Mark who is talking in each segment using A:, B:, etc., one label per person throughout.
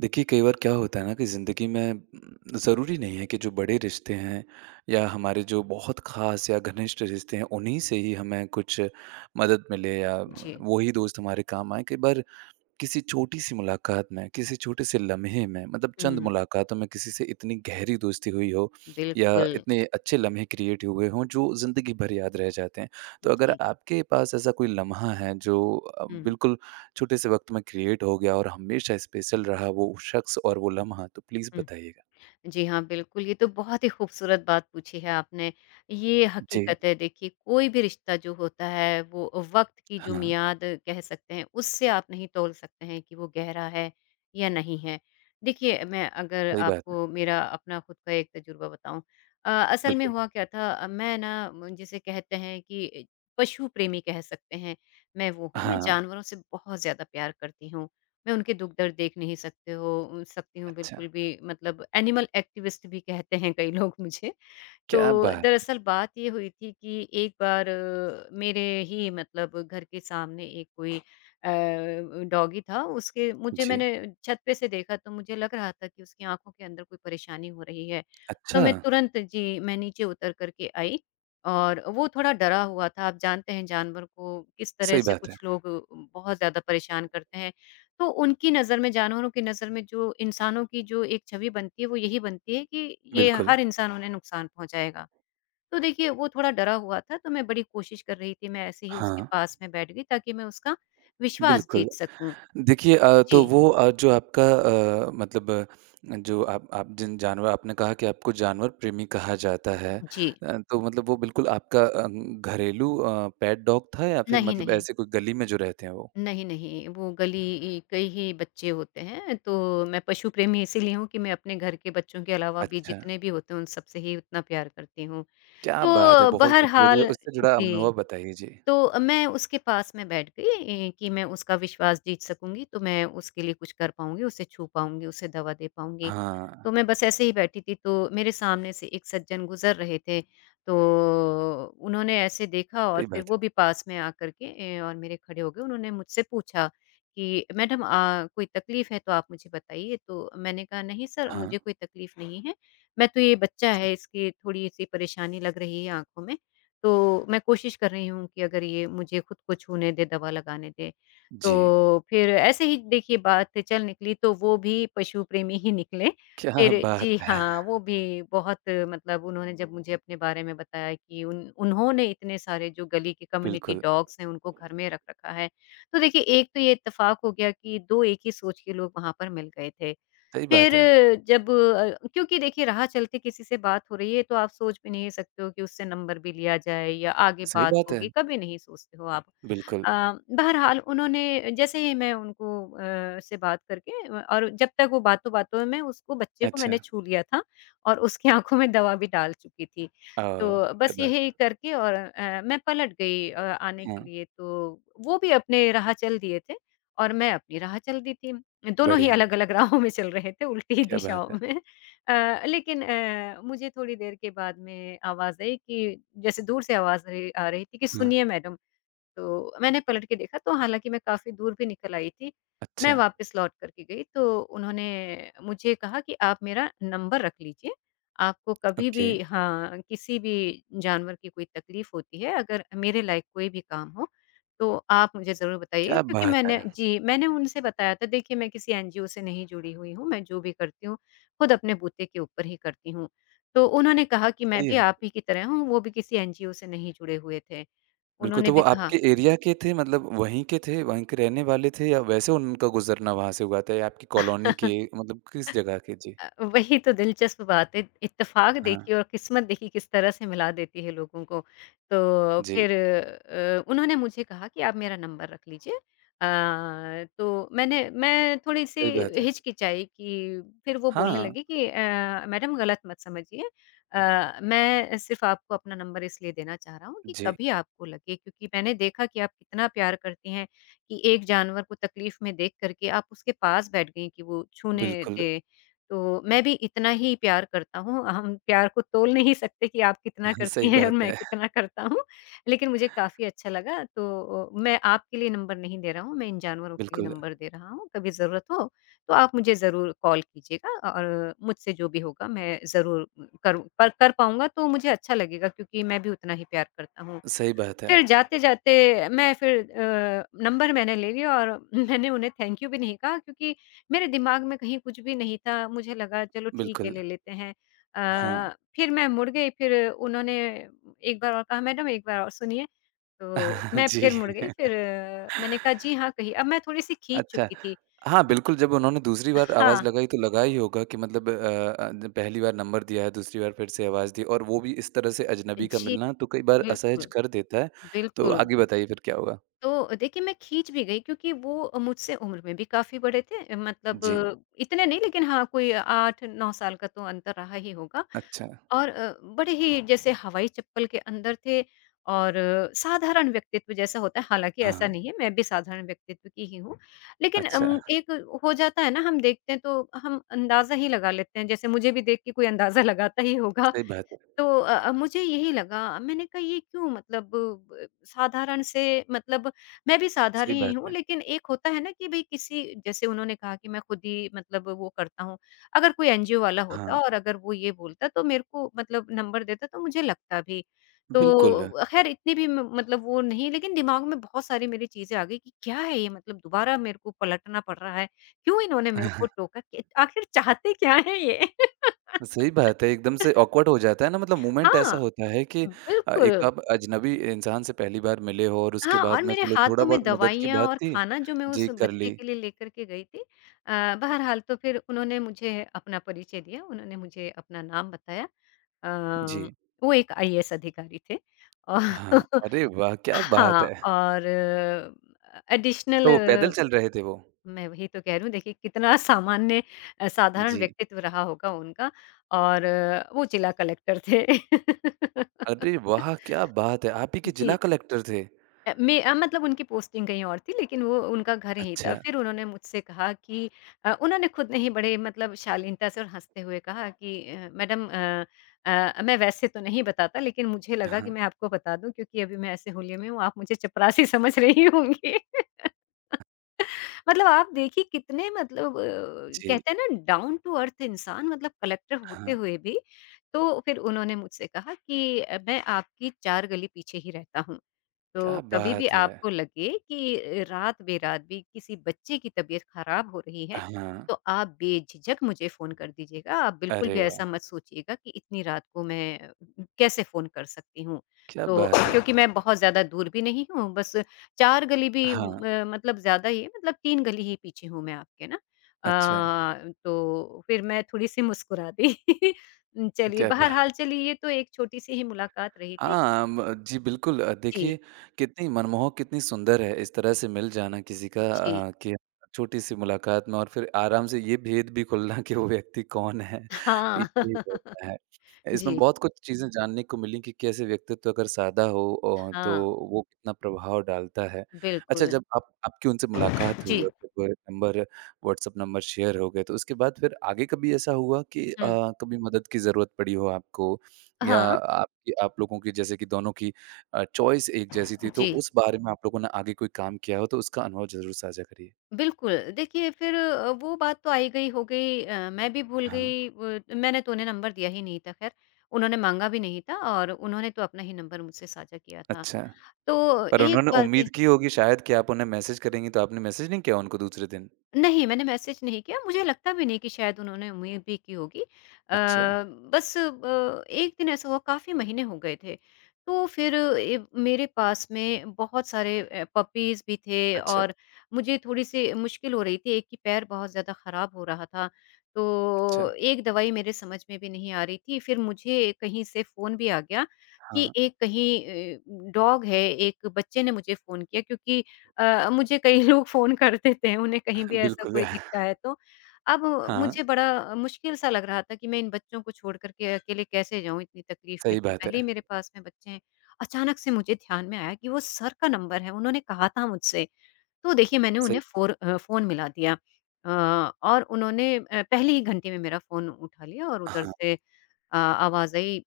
A: देखिए, कई बार क्या होता है ना कि ज़िंदगी में ज़रूरी नहीं है कि जो बड़े रिश्ते हैं या हमारे जो बहुत ख़ास या घनिष्ठ रिश्ते हैं, उन्हीं से ही हमें कुछ मदद मिले या
B: जी।
A: वो ही दोस्त हमारे काम आएँ। कई बार किसी छोटी-सी मुलाकात में, किसी छोटे-से लम्हे में मतलब चंद
B: हुँ,
A: मुलाकातों में किसी से इतनी गहरी दोस्ती हुई हो या
B: बिल्कुल।
A: इतने अच्छे लम्हे क्रिएट हुए हों जो ज़िंदगी भर याद रह जाते हैं। तो अगर
B: जी।
A: आपके पास ऐसा कोई लम्हा है जो
B: हुँ,
A: बिल्कुल छोटे से वक़्त में क्रिएट हो गया और हमेशा स्पेशल रहा वो शख्स और वो लम्हा तो प्लीज़
B: हुँ।
A: बताइएगा?
B: जी हाँ, बिल्कुल, ये तो बहुत ही खूबसूरत बात पूछी है आपने। ये
A: जी।
B: हकीकत है देखिए, कोई भी रिश्ता जो होता है वो वक़्त की जो
A: हाँ,
B: मियाद कह सकते हैं, उससे आप नहीं तोल सकते हैं कि वो गहरा है या नहीं है। देखिए, मैं अगर
A: सही बात
B: आपको
A: है।
B: मेरा अपना खुद का एक तजुर्बा बताऊँ। असल में
A: बिल्कुल।
B: हुआ क्या था। मैं ना म जिसे कहते हैं कि पशु प्रेमी कह सकते हैं, मैं वो हूँ। मैं
A: हाँ,
B: जानवरों से बहुत ज़्यादा प्यार करती हूँ। मैं उनके दुःख-दर्द देख नहीं सकती हूँ
A: अच्छा।
B: बिल्कुल भी, मतलब एनिमल एक्टिविस्ट भी कहते हैं कई लोग मुझे। तो
A: क्या बात!
B: दरअसल बात ये हुई थी कि एक बार मेरे ही मतलब घर के सामने एक कोई डॉगी था, उसके मुझे
A: जी।
B: मैंने छत पे से देखा तो मुझे लग रहा था कि उसकी आँखों के अंदर कोई परेशानी हो रही है। तो
A: अच्छा,
B: मैं तुरंत, जी, मैं नीचे उतर कर के आई और वो थोड़ा डरा हुआ था। आप जानते हैं जानवर को किस तरह
A: सही
B: से
A: बात है।
B: कुछ लोग बहुत ज़्यादा परेशान करते हैं। तो उनकी नज़र में, जानवरों की नज़र में जो इंसानों की जो एक छवि बनती है, वो यही बनती है कि ये
A: बिल्कुल।
B: हर इंसान उन्हें नुकसान पहुँचाएगा। तो देखिए वो थोड़ा डरा हुआ था, तो मैं बड़ी कोशिश कर रही थी, मैं ऐसे ही उसके
A: हाँ,
B: पास में बैठ गई ताकि मैं उसका विश्वास
A: बिल्कुल।
B: जीत सकूँ।
A: देखिए तो
B: जी,
A: वो जो आपका मतलब जो आप जिन जानवर आपने कहा कि आपको जानवर प्रेमी कहा जाता है
B: जी।
A: तो मतलब वो बिल्कुल आपका घरेलू पेट डॉग था या फिर
B: नहीं,
A: मतलब
B: नहीं।
A: ऐसे कोई गली में जो रहते हैं वो?
B: नहीं, नहीं, वो गली के ही बच्चे होते हैं, तो मैं पशु प्रेमी इसीलिए हूँ कि मैं अपने घर के बच्चों के अलावा भी
A: अच्छा,
B: जितने भी होते हैं, उन सबसे ही उतना प्यार करती हूँ।
A: क्या बात है!
B: तो
A: बहुत खूबसूरत है,
B: बहरहाल,
A: उससे जुड़ा
B: जी।
A: अनुभव बताइए? जी।
B: तो मैं उसके पास में बैठ गई कि मैं उसका विश्वास जीत सकूँगी, तो मैं उसके लिए कुछ कर पाऊँगी, उसे छू पाऊँगी, उसे दवा दे पाऊँगी।
A: हाँ,
B: तो मैं बस ऐसे ही बैठी थी, तो मेरे सामने से एक सज्जन गुज़र रहे थे, तो उन्होंने ऐसे देखा और
A: सही
B: फिर
A: बात है।
B: वो भी पास में आकर के मेरे खड़े हो गए। उन्होंने मुझसे पूछा कि, "मैडम कोई तकलीफ़ है तो आप मुझे बताइए।" तो मैंने कहा, "नहीं सर,
A: हाँ,
B: मुझे कोई तकलीफ़ नहीं है। मैं तो ये बच्चा है, इसकी थोड़ी-सी परेशानी लग रही है आँखों में, तो मैं कोशिश कर रही हूँ कि अगर ये मुझे खुद को छूने दे, दवा लगाने दे।
A: जी।
B: तो फिर ऐसे ही देखिए बात चल निकली तो वो भी पशु प्रेमी ही निकले।
A: क्या
B: फिर
A: बात
B: जी
A: है!
B: हाँ, वो भी बहुत, मतलब उन्होंने जब मुझे अपने बारे में बताया कि उन उन्होंने इतने सारे जो गली के कम्युनिटी
A: बिल्कुल,
B: डॉग्स हैं उनको घर में रख रखा है। तो देखिए एक तो ये इत्तेफ़ाक हो गया कि 2 एक ही सोच के लोग वहाँ पर मिल गए थे।
A: सही
B: फिर
A: बात है।
B: जब क्योंकि देखिए राह चलते किसी से बात हो रही है तो आप सोच भी नहीं सकते हो कि उससे नंबर भी लिया जाए या आगे
A: सही
B: बात
A: बात है,
B: होगी, कभी नहीं सोचते हो आप।
A: बिल्कुल।
B: अ, बहरहाल उन्होंने जैसे ही, मैं उनको से बात करके और जब तक वो बातों बातों में उसको बच्चे को
A: अच्छा,
B: मैंने छू लिया था और उसकी आंखों में दवा भी डाल चुकी थी,
A: ओह!
B: तो
A: क्या
B: बस
A: बात
B: यही करके और मैं पलट गई आने
A: हाँ,
B: के लिए, तो वो भी अपने राह चल दिए थे और मैं अपनी राह चल दी थी, दोनों ही
A: बढ़िया,
B: अलग-अलग राहों में चल रहे थे, उल्टी
A: क्या
B: दिशाओं
A: बात है!
B: में। लेकिन मुझे थोड़ी देर के बाद में आवाज़ आई कि जैसे दूर से आवाज़ रही आ रही थी कि
A: हाँ,
B: सुनिए मैडम। तो मैंने पलट के देखा, तो हालाँकि मैं काफ़ी दूर भी निकल आई थी। मैं
A: अच्छा।
B: वापस लौट कर के गई तो उन्होंने मुझे कहा कि आप मेरा नंबर रख लीजिए, आपको कभी
A: ओके,
B: भी, हाँ, किसी भी जानवर की कोई तकलीफ़ होती है, अगर मेरे लायक कोई भी काम हो, तो आप मुझे ज़रूर बताइए,
A: क्या
B: क्योंकि
A: बात है!
B: मैंने, जी, मैंने उनसे बताया था देखिए मैं किसी एनजीओ से नहीं जुड़ी हुई हूँ, मैं जो भी करती हूँ, खुद अपने बूते के ऊपर ही करती हूँ। तो उन्होंने कहा कि मैं
A: सही
B: भी
A: है।
B: आप ही की तरह हूँ, वो भी किसी एनजीओ से नहीं जुड़े हुए थे।
A: बिल्कुल,
B: उन्होंने
A: तो वो
B: भी कहा
A: आपके एरिया के थे मतलब वहीं के थे, वहीं के रहने वाले थे या वैसे उनका गुज़रना वहाँ से हुआ था या आपकी कॉलोनी के मतलब किस जगह के? जी।
B: वही तो दिलचस्प बात है। इत्तेफ़ाक
A: हाँ,
B: देखिए और किस्मत देखिए किस तरह से मिला देती है लोगों को। तो
A: जी,
B: फिर उन्होंने मुझे कहा कि आप मेरा नंबर रख लीजिए। अ, तो मैं थोड़ी-सी
A: सही बात है।
B: हिचकिचाई, कि फिर वो बोलने
A: हाँ,
B: लगी कि मैडम गलत मत समझिए। मैं सिर्फ़ आपको अपना नंबर इसलिए देना चाह रहा हूँ कि
A: जी,
B: कभी आपको लगे, क्योंकि मैंने देखा कि आप कितना प्यार करती हैं कि एक जानवर को तकलीफ़ में देख कर के आप उसके पास बैठ गईं कि वो छूने
A: बिल्कुल।
B: दे। तो मैं भी इतना ही प्यार करता हूँ। हम प्यार को तोल नहीं सकते कि आप कितना
A: हाँ,
B: करती
A: सही
B: हैं और
A: बात
B: मैं
A: है।
B: कितना करता हूँ। लेकिन मुझे काफ़ी अच्छा लगा, तो मैं आपके लिए नंबर नहीं दे रहा हूँ, मैं इन जानवरों के लिए
A: बिल्कुल,
B: नंबर दे रहा हूँ। कभी ज़रूरत हो तो आप मुझे ज़रूर कॉल कीजिएगा और मुझसे जो भी होगा मैं ज़रूर कर पाऊँगा, तो मुझे अच्छा लगेगा क्योंकि मैं भी उतना ही प्यार करता हूँ।
A: सही बात है।
B: फिर जाते-जाते मैं फिर नंबर मैंने ले लिया और मैंने उन्हें थैंक यू भी नहीं कहा, क्योंकि मेरे दिमाग में कहीं कुछ भी नहीं था। मुझे लगा चलो ठीक है
A: बिल्कुल,
B: ले लेते हैं।
A: हाँ,
B: फिर मैं मुड़ गई, फिर उन्होंने एक बार और कहा, मैडम एक बार और सुनिए। तो मैं
A: जी।
B: फिर मुड़ गई, फिर मैंने कहा जी हाँ कहिए। अब मैं थोड़ी-सी खींच
A: अच्छा।
B: चुकी थी
A: हाँ,
B: क्योंकि
A: बिल्कुल, जब उन्होंने दूसरी बार आवाज़
B: हाँ,
A: लगाई तो लगा ही होगा कि मतलब ज पहली बार नंबर दिया है, दूसरी बार फिर से आवाज़ दी और वो भी इस तरह से अजनबी का
B: जी
A: मिलना तो कई बार असहज
B: बिल्कुल,
A: कर देता है। तो
B: बिल्कुल।
A: आगे बताइए फिर क्या हुआ?
B: तो देखिए मैं खींच भी गई क्योंकि वो मुझसे उम्र में भी काफ़ी बड़े थे, मतलब
A: जी,
B: हाँ। इतने नहीं, लेकिन हाँ, कोई 8-9 साल का तो अंतर रहा ही होगा।
A: अच्छा।
B: और बड़े ही जैसे हवाई चप्पल के अंदर थे और साधारण व्यक्तित्व जैसा होता है, हालाँकि
A: हाँ,
B: ऐसा नहीं है, मैं भी साधारण व्यक्तित्व की ही हूँ। लेकिन
A: अच्छा।
B: एक हो जाता है ना, हम देखते हैं तो हम अंदाज़ा ही लगा लेते हैं, जैसे मुझे भी देख के कोई अंदाज़ा लगाता ही होगा,
A: सही बात है,
B: तो मुझे यही लगा, मैंने कहा ये क्यों मतलब ब साधारण से, मतलब मैं भी साधारण
A: सही
B: ही
A: बात
B: हूँ,
A: है।
B: लेकिन एक होता है ना कि भई किसी, जैसे उन्होंने कहा कि मैं खुद ही मतलब वो करता हूँ। अगर कोई एनजीओ वाला होता
A: हाँ,
B: और अगर वो ये बोलता तो मेरे को, मतलब नंबर देता, तो मुझे लगता भी।
A: बिल्कुल।
B: तो ख़ैर इतनी भी म मतलब वो नहीं, लेकिन दिमाग में बहुत सारी मेरी चीज़ें आ गई कि क्या है ये, मतलब दोबारा मेरे को पलटना पड़ रहा है। क्यों इन्होंने मेरे को टोका? कि आख़िर चाहते क्या हैं ये?
A: सही बात है, एकदम से ऑकवर्ड हो जाता है ना मतलब मोमेंट ऐसा
B: हाँ।
A: होता है कि एक
B: बिल्कुल।
A: आप अजनबी इंसान से पहली बार मिले हो और उसके
B: हाँ, और
A: बाद में
B: मेरे
A: चलो
B: हाथों में
A: थोड़ा-बहुत मदद की
B: दवाइयाँ
A: बात
B: और
A: थी
B: खाना जो मैं उस
A: जी, कर
B: बच्चे
A: ली।
B: के लिए लेकर के गई थी। बहरहाल तो फिर उन्होंने मुझे अपना परिचय दिया, उन्होंने मुझे अपना नाम बताया।
A: जी।
B: अ, वो एक आईएएस अधिकारी थे। औ
A: हाँ, अरे वाह! क्या बात
B: हाँ,
A: है!
B: और एडिशनल,
A: तो वो पैदल चल रहे थे वो?
B: मैं वही तो कह रही हूँ देखिए कितना सामान्य साधारण
A: जी।
B: व्यक्तित्व रहा होगा उनका, और वो जिला कलेक्टर थे।
A: अरे वाह! क्या बात है! आप ही के जिला
B: जी।
A: कलेक्टर थे?
B: मैं मतलब उनकी पोस्टिंग कहीं और थी, लेकिन वो उनका घर यहीं था।
A: अच्छा।
B: फिर उन्होंने मुझसे कहा कि उन्होंने खुद नहीं, बड़े मतलब शालीनता से और हँसते हुए कहा कि मैडम मैं वैसे तो नहीं बताता, लेकिन मुझे लगा कि
A: हाँ,
B: मैं आपको बता दूँ, क्योंकि अभी मैं ऐसे हुलिये में हूँ, आप मुझे चपरासी समझ रही होंगी। मतलब आप देखिए कितने मतलब
A: जी,
B: कहते हैं ना डाउन टू अर्थ इंसान, मतलब कलेक्टर होते
A: हाँ।
B: हुए भी। तो फिर उन्होंने मुझसे कहा कि मैं आपकी 4 गली पीछे ही रहता हूँ। तो
A: क्या
B: कभी भी
A: बात है!
B: आपको लगे कि रात बेरात भी किसी बच्चे की तबीयत खराब हो रही है,
A: हाँ।
B: तो आप बेझिझक मुझे फ़ोन कर दीजिएगा। आप बिल्कुल भी
A: अरे
B: ऐसा
A: वाह!
B: मत सोचिएगा कि इतनी रात को मैं कैसे फ़ोन कर सकती हूँ।
A: क्या
B: तो
A: बात है!
B: क्योंकि मैं बहुत ज़्यादा दूर भी नहीं हूँ, बस 4 गली भी
A: हाँ,
B: मतलब ज़्यादा ही है, मतलब 3 गली ही पीछे हूँ मैं आपके ना।
A: अच्छा।
B: तो फिर मैं थोड़ी-सी मुस्कुरा दी। चलिए,
A: क्या
B: बहरहाल
A: बात
B: चलिए ये तो एक छोटी-सी ही मुलाकात रही थी।
A: हाँ, म जी, बिल्कुल
B: जी,
A: देखिए कितनी मनमोहक, कितनी सुंदर है इस तरह से मिल जाना किसी का
B: जी।
A: कि छोटी-सी मुलाकात में और फिर आराम से ये भेद भी खुलना कि वो व्यक्ति कौन है,
B: हाँ।
A: पीछे ही बैठा है। इसमें
B: जी,
A: बहुत कुछ चीज़ें जानने को मिली कि कैसे व्यक्तित्व अगर सादा हो तो
B: हाँ,
A: वो कितना प्रभाव डालता है। अच्छा
B: बिल्कुल।
A: जब आप आपकी उनसे मुलाकात हुई
B: जी,
A: और जब नंबर व्हाट्सएप नंबर शेयर हो गए, तो उसके बाद फिर आगे कभी ऐसा हुआ कि
B: हुँ।
A: कभी मदद की ज़रूरत पड़ी हो आपको या
B: हाँ,
A: आपकी आप लोगों की जैसे कि दोनों की चॉइस एक जैसी थी, तो
B: जी,
A: उस बारे में आप लोगों ने आगे कोई काम किया हो, तो उसका अनुभव ज़रूर साझा करिए?
B: बिल्कुल। देखिए फिर वो बात तो आई गई हो गई। मैं भी भूल
A: हाँ,
B: गई, व मैंने तो उन्हें नंबर दिया ही नहीं था खैर, उन्होंने माँगा भी नहीं था और उन्होंने तो अपना ही नंबर मुझसे साझा किया था।
A: अच्छा।
B: तो
A: पर
B: एक
A: उन्होंने
B: बार
A: उम्मीद
B: की,
A: की होगी शायद कि आप उन्हें मैसेज करेंगी, तो आपने मैसेज नहीं किया उनको दूसरे दिन?
B: नहीं, मैंने मैसेज नहीं किया, मुझे लगता भी नहीं कि शायद उन्होंने उम्मीद भी की होगी।
A: अच्छा,
B: बस एक दिन ऐसा हुआ, काफ़ी महीने हो गए थे, तो फिर ए, मेरे पास में बहुत सारे पपीज़ भी थे
A: अच्छा,
B: और मुझे थोड़ी-सी मुश्किल हो रही थी, एक की पैर बहुत ज़्यादा ख़राब हो रहा था, तो
A: अच्छा।
B: एक दवाई मेरे समझ में भी नहीं आ रही थी। फिर मुझे कहीं से फ़ोन भी आ गया कि
A: हाँ,
B: एक कहीं डॉग है, एक बच्चे ने मुझे फ़ोन किया क्योंकि मुझे कई लोग फ़ोन कर देते हैं, उन्हें कहीं भी ऐसा
A: बिल्कुल।
B: कोई दिखता है तो। अब
A: हाँ,
B: मुझे बड़ा मुश्किल-सा लग रहा था कि मैं इन बच्चों को छोड़ कर के अकेले कैसे जाऊँ इतनी तकलीफ़ में,
A: सही
B: तो
A: बात
B: पहले ही
A: है।
B: मेरे पास में बच्चे हैं। अचानक से मुझे ध्यान में आया कि वो सर का नंबर है, उन्होंने कहा था मुझसे तो देखिए मैंने
A: सही
B: उन्हें फ़ोन मिला दिया। अ, और उन्होंने पहले ही घंटे में मेरा फ़ोन उठा लिया और उधर
A: हाँ,
B: से आवाज़ आई।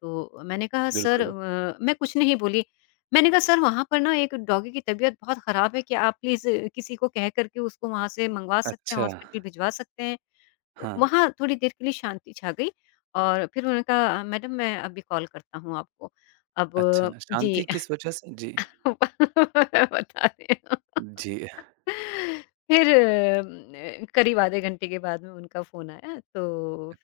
B: तो मैंने कहा सर,
A: बिल्कुल।
B: मैं कुछ नहीं बोली। मैंने कहा सर वहाँ पर ना एक डॉगी की तबीयत बहुत ख़राब है, क्या आप प्लीज़ किसी को कह कर के उसको वहाँ से मँगवा सकते हैं,
A: अच्छा,
B: हॉस्पिटल भिजवा सकते हैं? तो
A: हाँ,
B: वहाँ थोड़ी देर के लिए शांति छा गई और फिर उन्होंने कहा मैडम मैं अभी कॉल करता हूँ आपको।
A: अच्छा।
B: अब जी
A: शांति किस वजह से? जी,
B: बता रही हूँ।
A: जी,
B: फिर करीब आधे घंटे के बाद में उनका फ़ोन आया, तो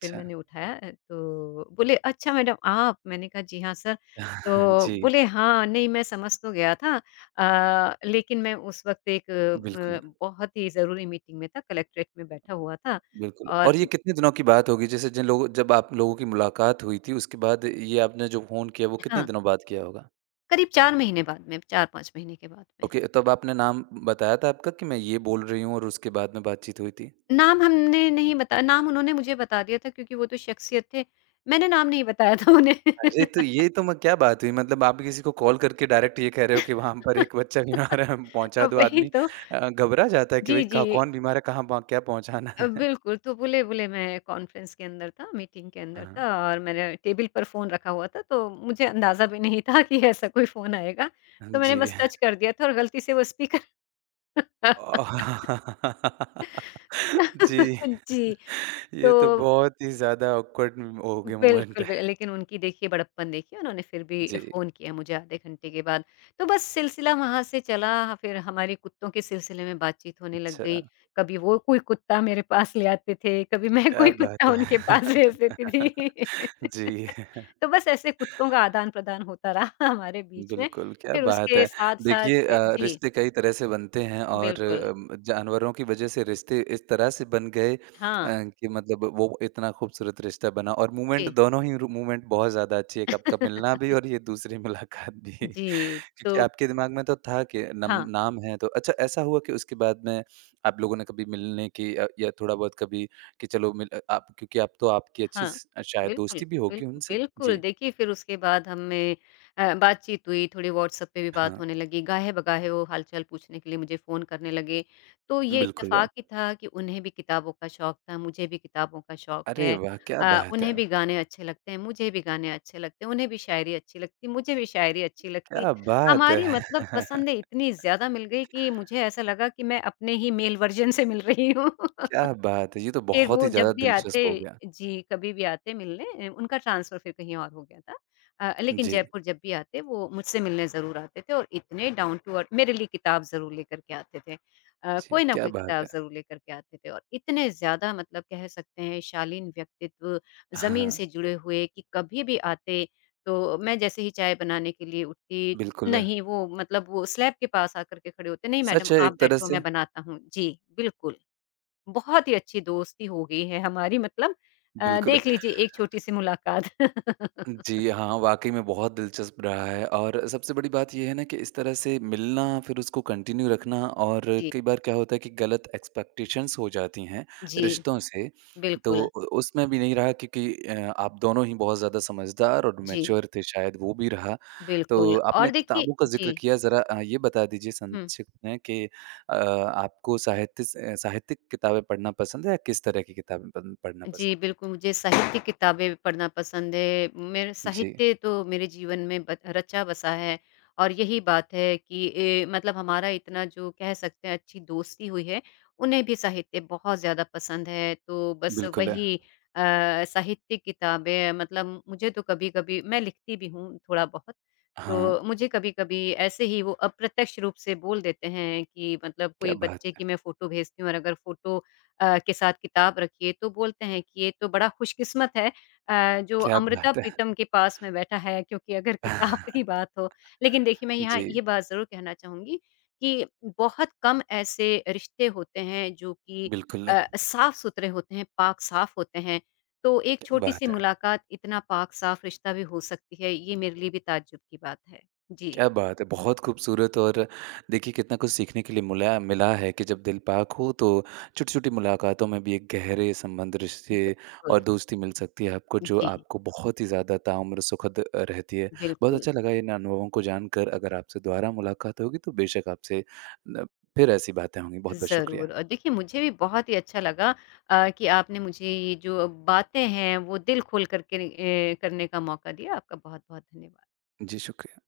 B: फिर मैंने उठाया तो बोले, "अच्छा मैडम आप?" मैंने कहा, "जी हाँ सर।" तो
A: जी,
B: बोले, "हाँ, नहीं मैं समझ तो गया था लेकिन मैं उस वक़्त एक
A: बिल्कुल।
B: बहुत ही ज़रूरी मीटिंग में था, कलेक्ट्रेट में बैठा हुआ था
A: बिल्कुल,
B: और"
A: और ये कितने दिनों की बात होगी? जैसे जिन लोगों जब आप लोगों की मुलाकात हुई थी, उसके बाद ये आपने जो फ़ोन किया, वो कितने
B: हाँ,
A: दिनों बाद किया होगा?
B: करीब 4 महीने बाद में, 4-5 महीने के बाद में।
A: ओके, तब आपने नाम बताया था आपका कि मैं ये बोल रही हूँ और उसके बाद में बातचीत हुई थी?
B: नाम हमने नहीं बताया, नाम उन्होंने मुझे बता दिया था क्योंकि वो तो शख्सियत थे, मैंने नाम नहीं बताया था उन्हें।
A: अरे! तो ये तो म क्या बात हुई? मतलब आप किसी को कॉल करके डायरेक्ट ये कह रहे हो कि वहाँ पर एक बच्चा बीमार है, पहुँचा दो
B: वही
A: आदमी
B: तो।
A: घबरा जाता है कि
B: जी,
A: भई क
B: जी।
A: कौन बीमार है, कहाँ प क्या पहुँचाना है?
B: बिल्कुल, तो बुले-बुले मैं कॉन्फ्रेंस के अंदर था, मीटिंग के अंदर
A: हाँ,
B: था और मैंने टेबल पर फ़ोन रखा हुआ था, तो मुझे अंदाज़ा भी नहीं था कि ऐसा कोई फ़ोन आएगा। तो मैंने
A: जी।
B: बस टच कर दिया था और गलती से वो स्पीकर।
A: ओ- जी।
B: जी,
A: ये तो
B: तो
A: बहुत ही ज़्यादा ऑकवर्ड हो गया मोमेंट
B: बिल्कुल, बि
A: है।
B: लेकिन उनकी देखिए बड़प्पन देखिए उन्होंने फिर भी
A: जी,
B: फ़ोन किया मुझे आधे घंटे के बाद। तो बस सिलसिला वहाँ से चला, फिर हमारे कुत्तों के सिलसिले में बातचीत होने लग गई।
A: अच्छा,
B: कभी वो कोई कुत्ता मेरे पास ले आते थे, कभी मैं कोई
A: क्या बात
B: कुत्ता उनके
A: है।
B: पास भेज देती थी।
A: जी,
B: तो बस ऐसे कुत्तों का आदान-प्रदान होता रहा हमारे बीच में।
A: बिल्कुल, क्या
B: फिर
A: बात
B: उसके
A: है।
B: साथ-साथ
A: देखिए
B: जी,
A: रिश्ते कई तरह से बनते हैं और
B: बिल्कुल।
A: जानवरों की वजह से रिश्ते इस तरह से बन गए
B: हाँ,
A: कि मतलब वो इतना खूबसूरत रिश्ता बना और मोमेंट
B: जी।
A: दोनों ही रो मोमेंट बहुत ज़्यादा अच्छी है, एक आपका मिलना भी और ये दूसरी मुलाकात भी। क्योंकि
B: जी, तो
A: आपके दिमाग में तो था कि नम
B: हाँ।
A: नाम है तो अच्छा ऐसा हुआ कि उसके बाद में आप लोगों ने कभी मिलने की या थोड़ा बहुत कभी कि चलो मिल आप क्योंकि आप तो आपकी अच्छी
B: हाँ,
A: स शायद
B: बिल्कुल,
A: दोस्ती भी होगी उनसे?
B: बिल्कुल,
A: जी।
B: देखिए फिर उसके बाद हमें बातचीत हुई, थोड़ी व्हाट्सएप पे भी बात
A: हाँ,
B: होने लगी, गाहे-बगाहे वो हाल-चाल पूछने के लिए मुझे फ़ोन करने लगे। तो ये
A: बिल्कुल।
B: इत्तेफ़ाक ही था कि उन्हें भी किताबों का शौक था, मुझे भी किताबों का शौक
A: अरे
B: है।
A: वाह! क्या बात है!
B: उन्हें भी गाने अच्छे लगते हैं, मुझे भी गाने अच्छे लगते हैं, उन्हें भी शायरी अच्छी लगती, मुझे भी शायरी अच्छी लगती।
A: क्या बात
B: हमारी
A: है!
B: मतलब पसंदें इतनी ज़्यादा मिल गई कि मुझे ऐसा लगा कि मैं अपने ही मेल वर्ज़न से मिल रही हूँ।
A: क्या बात है! ये तो
B: फिर
A: बहुत
B: वो
A: ही
B: जब
A: ज़्यादा
B: भी आते
A: दिलचस्प हो गया।
B: जी, कभी भी आते मिलने उनका ट्रांसफ़र फिर कहीं और हो गया था। लेकिन
A: जी,
B: जयपुर जब भी आते वो मुझसे मिलने ज़रूर आते थे और इतने डाउन टू अर्थ मेरे लिए किताब ज़रूर लेकर के आते थे।
A: जी,
B: कोई ना
A: क्या
B: कोई
A: बात
B: किताब
A: है!
B: ज़रूर लेकर के आते थे और इतने ज़्यादा मतलब कह सकते हैं शालीन व्यक्तित्व, ज़मीन
A: हाँ,
B: से जुड़े हुए कि कभी भी आते तो मैं जैसे ही चाय बनाने के लिए उठती,
A: बिल्कुल। है,
B: नहीं वो मतलब वो स्लैब के पास आकर के खड़े होते, "नहीं मैडम
A: सच है
B: आप
A: एक तरह
B: बैठो
A: से।
B: मैं बनाता हूँ।" जी, बिल्कुल। बहुत ही अच्छी दोस्ती हो गई है हमारी मतलब
A: बिल्कुल। है।
B: देख लीजिए एक छोटी-सी मुलाकात।
A: जी, हाँ, वाक़ई में बहुत दिलचस्प रहा है और सबसे बड़ी बात ये है ना कि इस तरह से मिलना फिर उसको कंटिन्यू रखना और
B: जी,
A: कई बार क्या होता है कि गलत एक्सपेक्टेशंस हो जाती हैं
B: जी,
A: रिश्तों से, तो
B: बिल्कुल।
A: उ उसमें भी नहीं रहा क्योंकि आप दोनों ही बहुत ज़्यादा समझदार और
B: जी,
A: मैच्योर थे शायद वो भी रहा।
B: बिल्कुल
A: तो
B: और
A: आपने
B: देखिए
A: किताबों का
B: जी,
A: ज़िक्र किया ज़रा ये बता दीजिए
B: हुँ।
A: संक्षिप्त में कि आपको साहित्य स साहित्यिक किताबें पढ़ना पसंद है या किस तरह की किताबें पन पढ़ना
B: जी,
A: पसंद?
B: बिल्कुल, मुझे साहित्य किताबें पढ़ना पसंद है। मेरे
A: है? जी,
B: साहित्य तो मेरे जीवन में ब रचा बसा है और यही बात है कि मतलब हमारा इतना जो कह सकते हैं अच्छी दोस्ती हुई है, उन्हें भी साहित्य बहुत ज़्यादा पसंद है। तो बस
A: बिल्कुल। है।
B: वही अ, साहित्य किताबें मतलब मुझे तो कभी-कभी मैं लिखती भी हूँ थोड़ा-बहुत,
A: हाँ,
B: तो मुझे कभी-कभी ऐसे ही वो अप्रत्यक्ष रूप से बोल देते हैं कि मतलब
A: क्या
B: कोई बच्चे
A: बात!
B: की मैं फ़ोटो भेजती हूँ और अगर फ़ोटो के साथ किताब रखी है, तो बोलते हैं कि ये तो बड़ा खुशकिस्मत है जो
A: क्या
B: अमृता
A: बात है!
B: प्रीतम के पास में बैठा है क्योंकि अगर किताब की बात हो। लेकिन देखिए मैं यहाँ ये
A: जी,
B: बात ज़रूर कहना चाहूँगी कि बहुत कम ऐसे रिश्ते होते हैं जो कि
A: बिल्कुल,
B: साफ-सुथरे होते हैं, पाक-साफ होते हैं। तो एक
A: क्या
B: छोटी-सी
A: बात है!
B: मुलाकात इतना पाक-साफ रिश्ता भी हो सकती है, ये मेरे लिए भी ताज्जुब की बात है। जी।
A: क्या बात है! बहुत खूबसूरत और देखिए कितना कुछ सीखने के लिए मुला मिला है कि जब दिल पाक हो तो छोटी-छोटी मुलाकातों में भी एक गहरे संबंध, रिश्ते
B: बिल्कुल।
A: और दोस्ती मिल सकती है आपको जो
B: जी,
A: आपको बहुत ही ज़्यादा ताउम्र सुखद रहती है। बहुत
B: बिल्कुल।
A: अच्छा लगा इन अनुभवों को जानकर। अगर आपसे दोबारा मुलाकात होगी तो बेशक आपसे न फिर ऐसी बातें होंगी। बहुत-बहुत
B: ज़रूर
A: शुक्रिया।
B: और देखिए मुझे भी बहुत ही अच्छा लगा कि आपने मुझे ये जो बातें हैं वो दिल खोल करके करने का मौका दिया। आपका बहुत-बहुत धन्यवाद।
A: जी, शुक्रिया।